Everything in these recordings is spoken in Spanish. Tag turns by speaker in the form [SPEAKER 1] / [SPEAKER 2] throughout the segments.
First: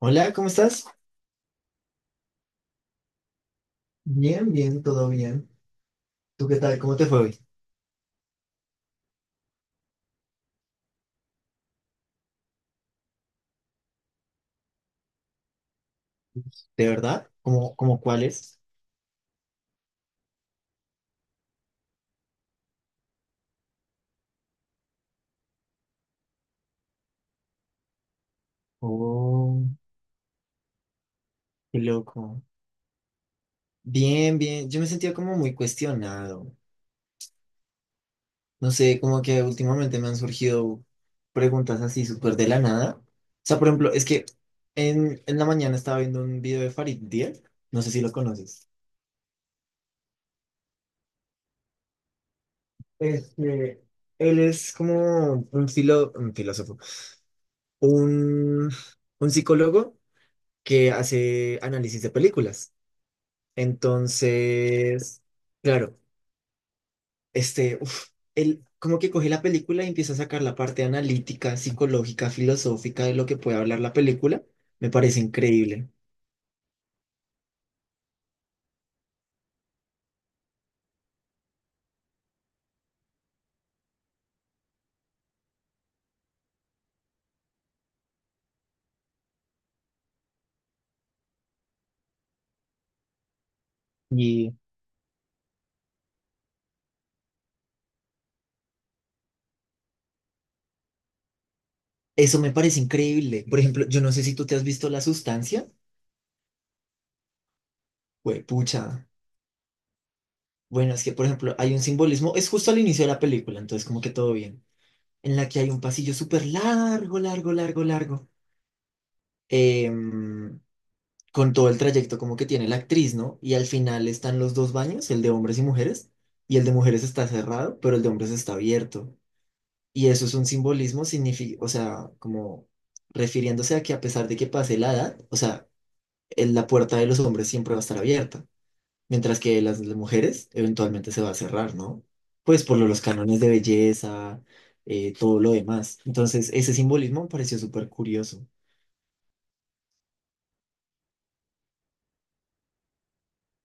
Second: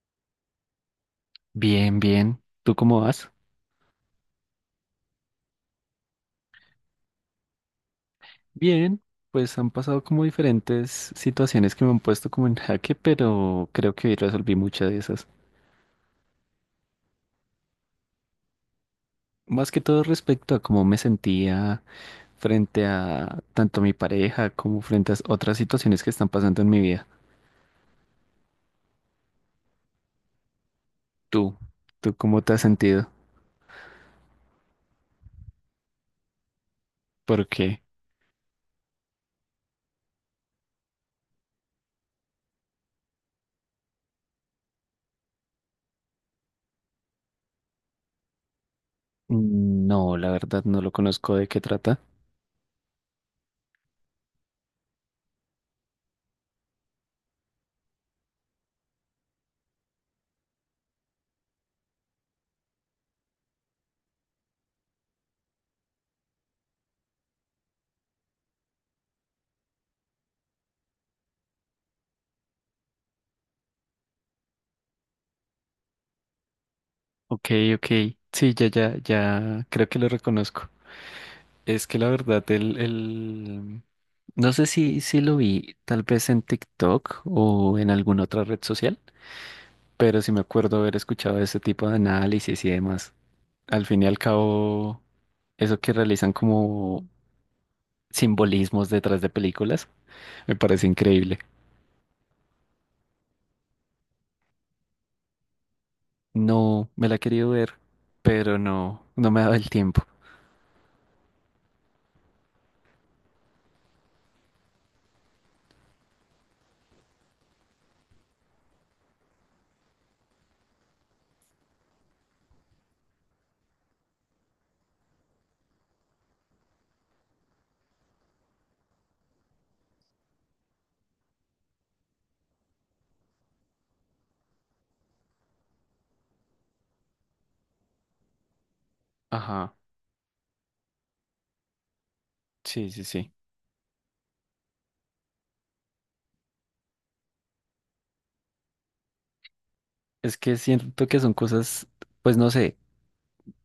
[SPEAKER 1] Hola, ¿cómo estás?
[SPEAKER 2] Bien, bien. ¿Tú cómo vas?
[SPEAKER 1] Bien, bien, todo bien. ¿Tú qué tal? ¿Cómo te fue hoy?
[SPEAKER 2] Bien, pues han pasado como diferentes situaciones que me han puesto como en jaque, pero creo que hoy resolví muchas de esas.
[SPEAKER 1] ¿De verdad? ¿Cómo, cuáles?
[SPEAKER 2] Más que todo respecto a cómo me sentía frente a tanto mi pareja como frente a otras situaciones que están pasando en mi vida.
[SPEAKER 1] Oh,
[SPEAKER 2] ¿Tú?
[SPEAKER 1] qué
[SPEAKER 2] ¿Tú cómo
[SPEAKER 1] loco.
[SPEAKER 2] te has sentido?
[SPEAKER 1] Bien, bien. Yo me sentía como muy cuestionado.
[SPEAKER 2] ¿Por qué?
[SPEAKER 1] No sé, como que últimamente me han surgido preguntas así súper de la nada. O sea, por ejemplo, es que en la mañana estaba viendo un video de Farid Diel. No sé si lo conoces.
[SPEAKER 2] No, la verdad no lo conozco de qué trata.
[SPEAKER 1] Este, él es como un filósofo, un, un psicólogo que hace análisis de películas. Entonces, claro, este, uf, él como que coge la película y empieza a sacar la parte analítica, psicológica, filosófica de lo que puede hablar la película. Me parece increíble.
[SPEAKER 2] Ok, ok. Sí, ya, ya, ya creo que lo reconozco. Es que la verdad, no sé si, si lo vi tal vez en TikTok o en alguna otra red social, pero sí me acuerdo haber escuchado ese tipo de análisis y demás. Al fin y al
[SPEAKER 1] Y
[SPEAKER 2] cabo, eso que realizan como simbolismos detrás de películas, me parece increíble.
[SPEAKER 1] eso me parece increíble. Por ejemplo, yo no sé si tú te has visto La Sustancia.
[SPEAKER 2] No, me la he querido ver,
[SPEAKER 1] Pues,
[SPEAKER 2] pero no,
[SPEAKER 1] pucha.
[SPEAKER 2] no me ha dado el tiempo.
[SPEAKER 1] Bueno, es que, por ejemplo, hay un simbolismo, es justo al inicio de la película, entonces como que todo bien, en la que hay un pasillo súper largo, largo, largo, largo. Em, con todo el trayecto como que tiene la actriz, ¿no? Y al final están los dos baños, el de hombres y mujeres, y el de mujeres está cerrado, pero el de hombres está abierto. Y eso es un simbolismo, o sea, como refiriéndose a que a pesar de que pase la edad, o sea, la puerta de los hombres siempre va a estar abierta, mientras que
[SPEAKER 2] Ajá,
[SPEAKER 1] las de mujeres eventualmente se va a cerrar, ¿no? Pues por
[SPEAKER 2] sí,
[SPEAKER 1] los
[SPEAKER 2] sí, sí.
[SPEAKER 1] cánones de belleza, todo lo demás. Entonces, ese simbolismo me pareció súper curioso.
[SPEAKER 2] Es que siento que son cosas, pues no sé,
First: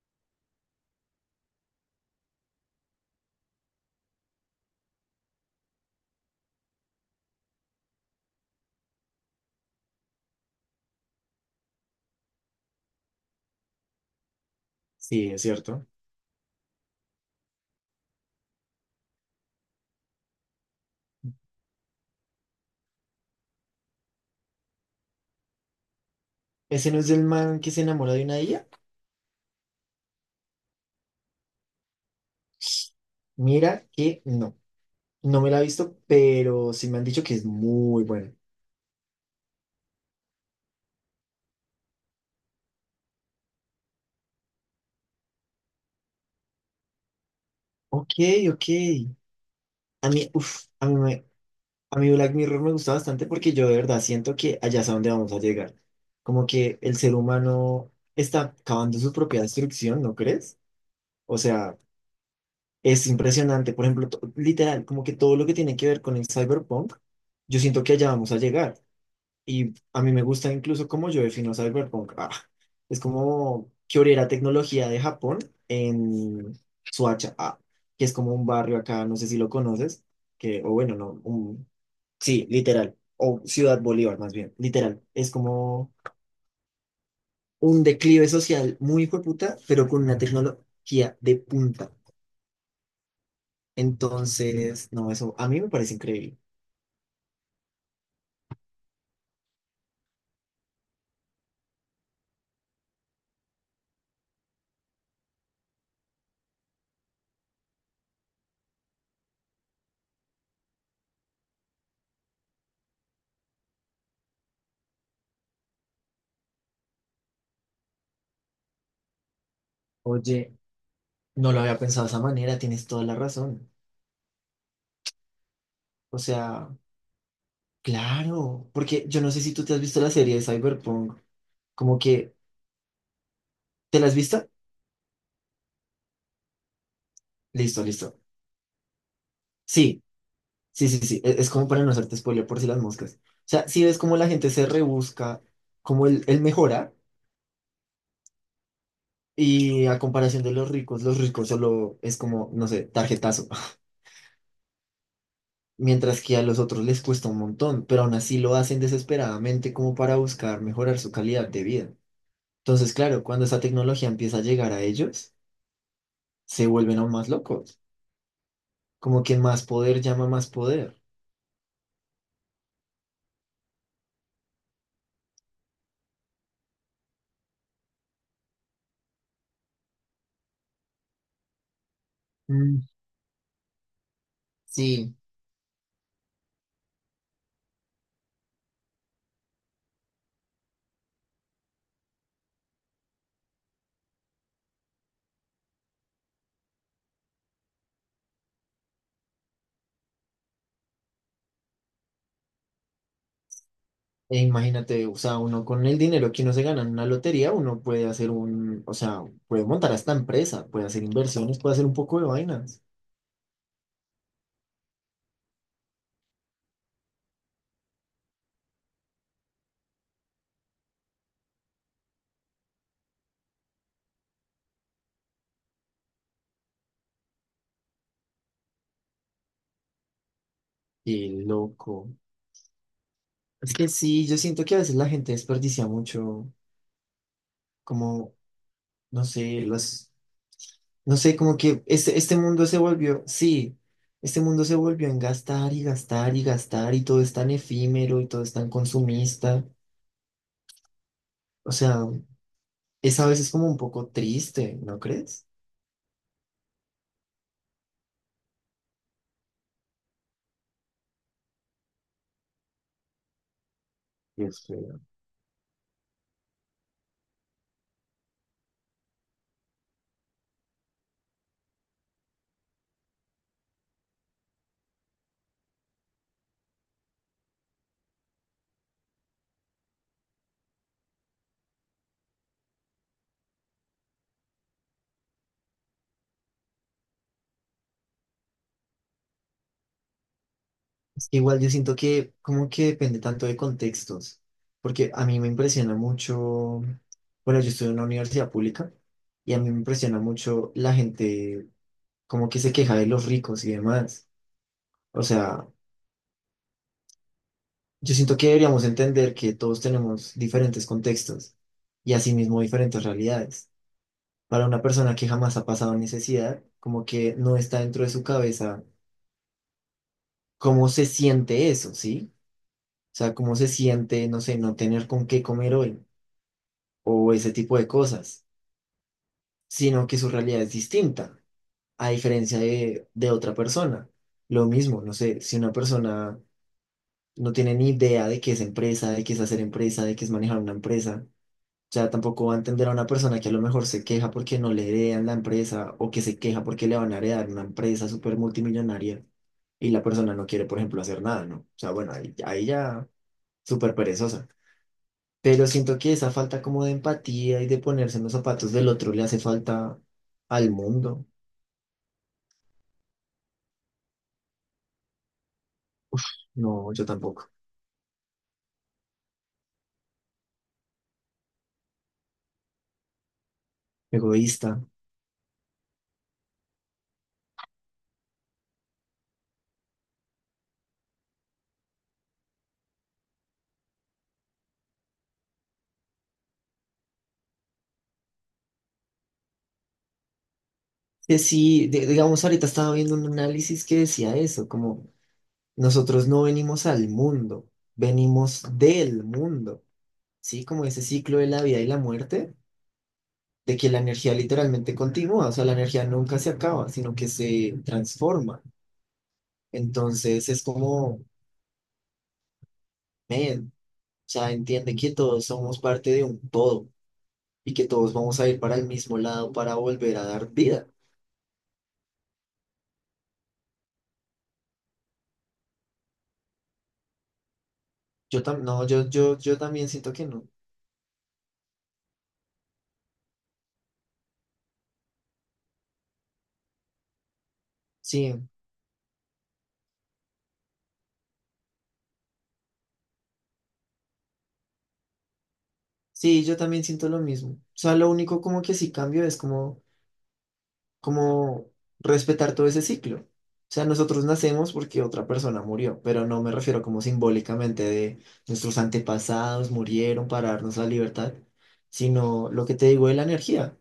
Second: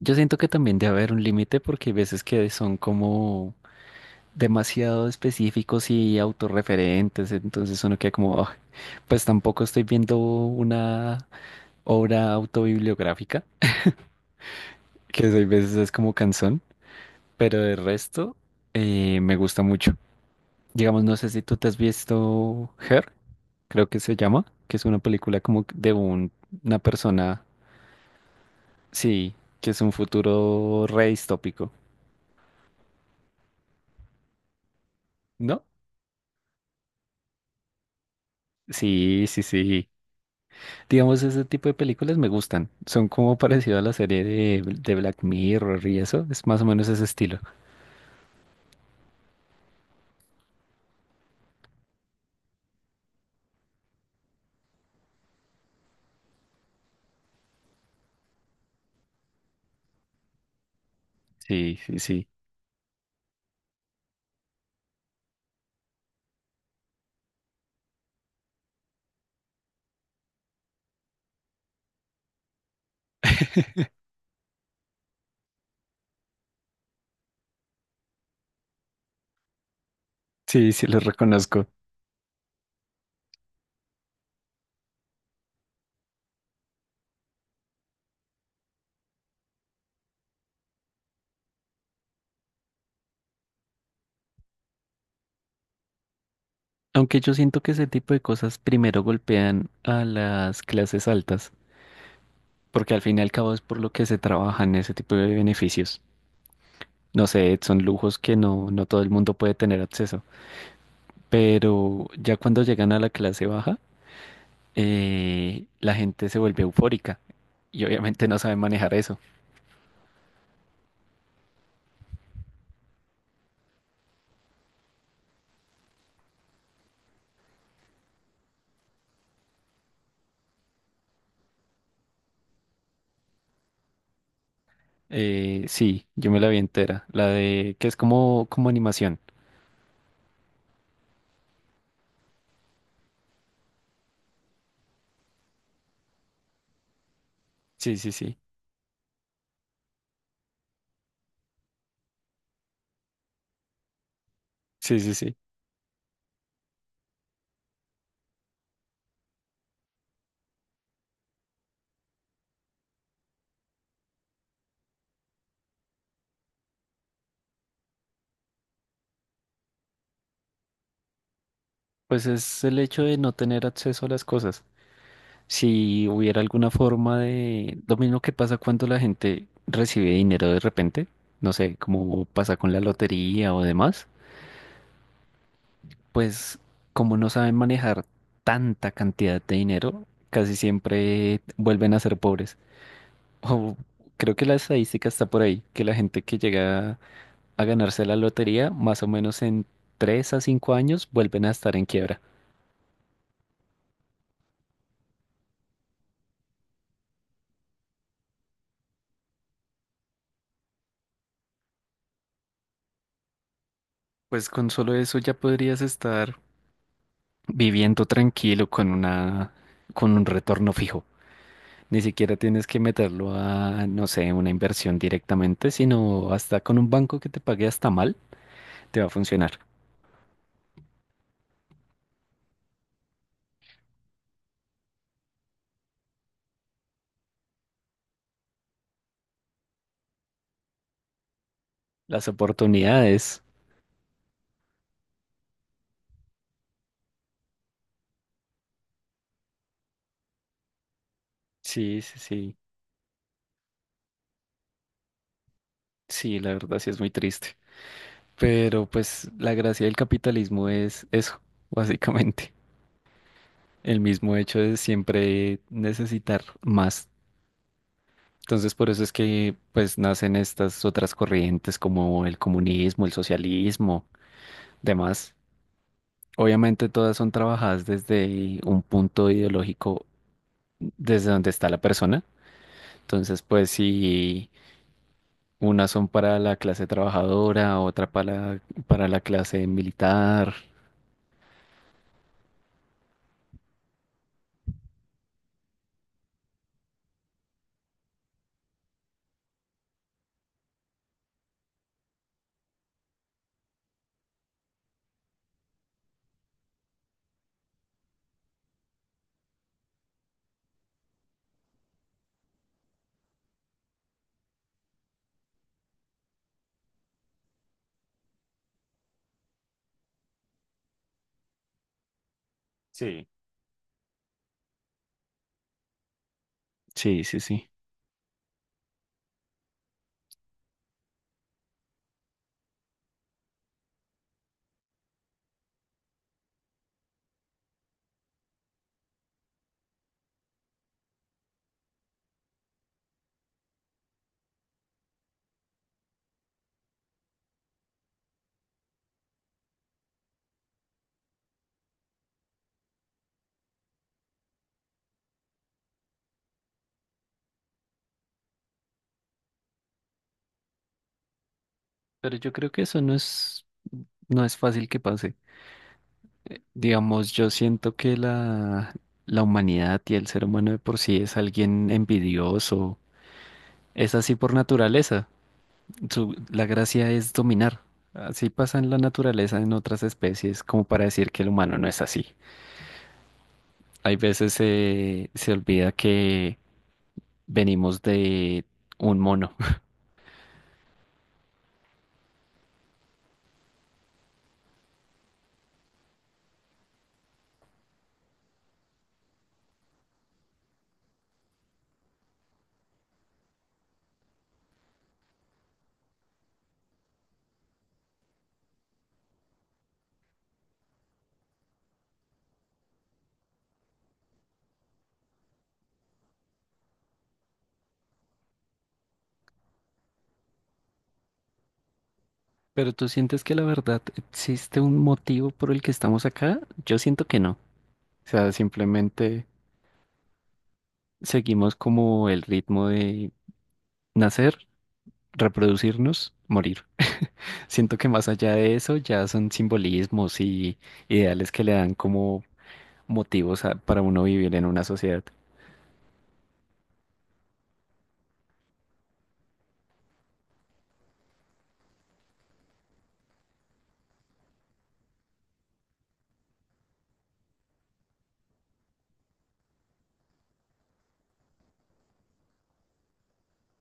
[SPEAKER 2] yo siento que también debe haber un límite porque hay veces que son como demasiado específicos y autorreferentes, entonces uno queda como, "Ah, pues tampoco estoy viendo una obra autobibliográfica, que
[SPEAKER 1] Sí,
[SPEAKER 2] a
[SPEAKER 1] es
[SPEAKER 2] veces
[SPEAKER 1] cierto.
[SPEAKER 2] es como canción, pero de resto me gusta mucho." Digamos, no sé si tú te has visto Her, creo que se llama, que es una película como de una
[SPEAKER 1] ¿Ese no es el
[SPEAKER 2] persona,
[SPEAKER 1] man que se enamora de una ella?
[SPEAKER 2] sí, que es un futuro re distópico,
[SPEAKER 1] Mira que no, no me la he
[SPEAKER 2] ¿no?
[SPEAKER 1] visto, pero sí me han dicho que es muy buena.
[SPEAKER 2] Sí, sí, sí. Digamos, ese tipo de películas me gustan. Son como parecido a la serie de Black Mirror y eso. Es más o menos ese estilo.
[SPEAKER 1] Ok, ok. A mí, uf, a mí Black Mirror me gusta bastante porque yo de verdad siento que allá es a donde vamos a llegar. Como que el ser humano está acabando su propia destrucción, ¿no crees? O sea,
[SPEAKER 2] Sí, sí, sí.
[SPEAKER 1] es impresionante. Por ejemplo, literal, como que todo lo que tiene que ver con el cyberpunk, yo siento que allá vamos a llegar. Y a mí me gusta incluso cómo yo defino cyberpunk. Ah, es como que hubiera tecnología de Japón en Suacha, ah, que es como un barrio acá, no sé si lo conoces, que,
[SPEAKER 2] Sí,
[SPEAKER 1] o
[SPEAKER 2] sí,
[SPEAKER 1] bueno,
[SPEAKER 2] los
[SPEAKER 1] no,
[SPEAKER 2] reconozco.
[SPEAKER 1] un- sí, literal, o Ciudad Bolívar más bien, literal. Es como un declive social muy hijueputa, pero con una tecnología de punta. Entonces, no, eso a mí me parece increíble.
[SPEAKER 2] Aunque yo siento que ese tipo de cosas primero golpean a las clases altas, porque al fin y al cabo es por lo que se trabajan ese tipo de beneficios. No sé, son lujos que no, no todo el mundo puede tener acceso. Pero ya cuando llegan a la clase baja, la gente se vuelve eufórica y obviamente no sabe manejar eso.
[SPEAKER 1] Oye, no lo había pensado de esa manera, tienes toda la razón. O sea... Claro, porque yo no sé si tú te has visto la serie de Cyberpunk, como que, ¿te la has visto?
[SPEAKER 2] Sí, yo me la vi entera. La de
[SPEAKER 1] Listo,
[SPEAKER 2] que es
[SPEAKER 1] listo.
[SPEAKER 2] como, como animación.
[SPEAKER 1] Sí, sí, sí, sí, es, como para no hacerte spoiler por si las moscas. O sea, si ves cómo la gente se rebusca, cómo él mejora,
[SPEAKER 2] Sí, sí, sí.
[SPEAKER 1] y a comparación de los ricos solo es como, no sé, tarjetazo,
[SPEAKER 2] Sí, sí, sí.
[SPEAKER 1] mientras que a los otros les cuesta un montón, pero aún así lo hacen desesperadamente como para buscar mejorar su calidad de vida. Entonces, claro, cuando esa tecnología empieza a llegar a ellos, se vuelven aún más locos. Como que más poder llama más poder.
[SPEAKER 2] Pues es el hecho de no tener acceso a las cosas. Si hubiera alguna forma de... Lo mismo que pasa cuando la gente recibe dinero de repente, no sé, como pasa con la
[SPEAKER 1] Mm,
[SPEAKER 2] lotería o demás,
[SPEAKER 1] sí,
[SPEAKER 2] pues como no saben manejar tanta cantidad de dinero, casi siempre vuelven a ser pobres. O creo que la estadística está por ahí, que la gente que llega a ganarse la lotería, más o menos en 3 a 5 años vuelven a estar en quiebra.
[SPEAKER 1] e imagínate, o sea, uno con el dinero que uno se gana en una lotería, uno puede hacer o sea, puede montar hasta empresa, puede hacer inversiones, puede hacer un poco de vainas.
[SPEAKER 2] Pues con solo eso ya podrías estar viviendo tranquilo con un retorno fijo. Ni siquiera tienes que meterlo a, no sé, una inversión directamente, sino hasta con un banco que te pague hasta mal, te va a funcionar.
[SPEAKER 1] Qué loco. Es que sí, yo siento que a veces la gente desperdicia mucho, como, no sé, los, no sé, como que
[SPEAKER 2] Las
[SPEAKER 1] este mundo se volvió,
[SPEAKER 2] oportunidades.
[SPEAKER 1] sí, este mundo se volvió en gastar y gastar y gastar y todo es tan efímero y todo es tan consumista. O
[SPEAKER 2] Sí,
[SPEAKER 1] sea,
[SPEAKER 2] sí, sí.
[SPEAKER 1] es a veces como un poco triste, ¿no crees?
[SPEAKER 2] Sí, la verdad sí es muy triste. Pero pues la gracia del capitalismo es eso, básicamente. El mismo
[SPEAKER 1] Y
[SPEAKER 2] hecho
[SPEAKER 1] es
[SPEAKER 2] de
[SPEAKER 1] feo.
[SPEAKER 2] siempre necesitar más. Entonces, por eso es que pues nacen estas otras corrientes como el comunismo, el socialismo, demás. Obviamente todas son trabajadas desde un punto ideológico desde donde está la persona. Entonces, pues si unas son para la clase trabajadora, para la clase militar.
[SPEAKER 1] Es que igual yo siento que como que depende tanto de contextos, porque a mí me impresiona mucho, bueno, yo estudio en una universidad pública y a mí me impresiona mucho la gente como que se queja de los ricos y demás. O sea, yo siento que deberíamos entender que todos tenemos diferentes contextos y asimismo diferentes realidades. Para una persona que jamás ha pasado necesidad, como que no está dentro de su cabeza cómo se siente eso, ¿sí? O
[SPEAKER 2] Sí.
[SPEAKER 1] sea, cómo se siente, no sé, no tener con qué comer hoy
[SPEAKER 2] Sí,
[SPEAKER 1] o
[SPEAKER 2] sí,
[SPEAKER 1] ese
[SPEAKER 2] sí.
[SPEAKER 1] tipo de cosas, sino que su realidad es distinta, a diferencia de otra persona. Lo mismo, no sé, si una persona no tiene ni idea de qué es empresa, de qué es hacer empresa, de qué es manejar una empresa, o sea, tampoco va a entender a una persona que a lo mejor se queja porque no le heredan la empresa o que se queja porque le van a heredar una empresa súper multimillonaria y la persona no quiere, por ejemplo, hacer nada, ¿no? O sea, bueno, ahí ya súper perezosa. Pero siento que esa falta como de empatía y de ponerse en los zapatos del otro le hace falta al mundo.
[SPEAKER 2] Pero yo creo que eso no es, no es fácil que pase.
[SPEAKER 1] No, yo
[SPEAKER 2] Digamos, yo
[SPEAKER 1] tampoco.
[SPEAKER 2] siento que la humanidad y el ser humano de por sí es alguien envidioso. Es así por
[SPEAKER 1] Egoísta.
[SPEAKER 2] naturaleza. La gracia es dominar. Así pasa en la naturaleza en otras especies, como para decir que el humano no es así. Hay veces se olvida que venimos de un mono.
[SPEAKER 1] Que sí, digamos, ahorita estaba viendo un análisis que decía eso, como nosotros no venimos al mundo, venimos del mundo, ¿sí? Como ese ciclo de la vida y la muerte, de que la energía literalmente continúa, o sea, la energía nunca se acaba, sino que se transforma. Entonces es como, man, o sea, entiende que todos somos parte de un todo y que todos vamos a ir para el mismo lado para volver a dar vida.
[SPEAKER 2] ¿Pero tú sientes que la verdad existe un motivo por el que estamos acá? Yo siento que no. O
[SPEAKER 1] Yo
[SPEAKER 2] sea,
[SPEAKER 1] también, no,
[SPEAKER 2] simplemente
[SPEAKER 1] yo también siento que no.
[SPEAKER 2] seguimos como el ritmo de nacer, reproducirnos, morir. Siento que más
[SPEAKER 1] Sí,
[SPEAKER 2] allá de eso ya son simbolismos y ideales que le dan como motivos para uno vivir en una sociedad.
[SPEAKER 1] sí, yo también siento lo mismo. O sea, lo único como que sí cambio es como, como respetar todo ese ciclo. O sea, nosotros nacemos porque otra persona murió, pero no me refiero como simbólicamente de nuestros antepasados murieron para darnos la libertad, sino lo que te digo de la energía.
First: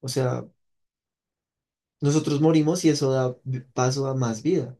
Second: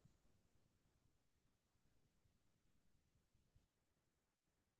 [SPEAKER 1] O sea, nosotros morimos y eso da paso a más vida.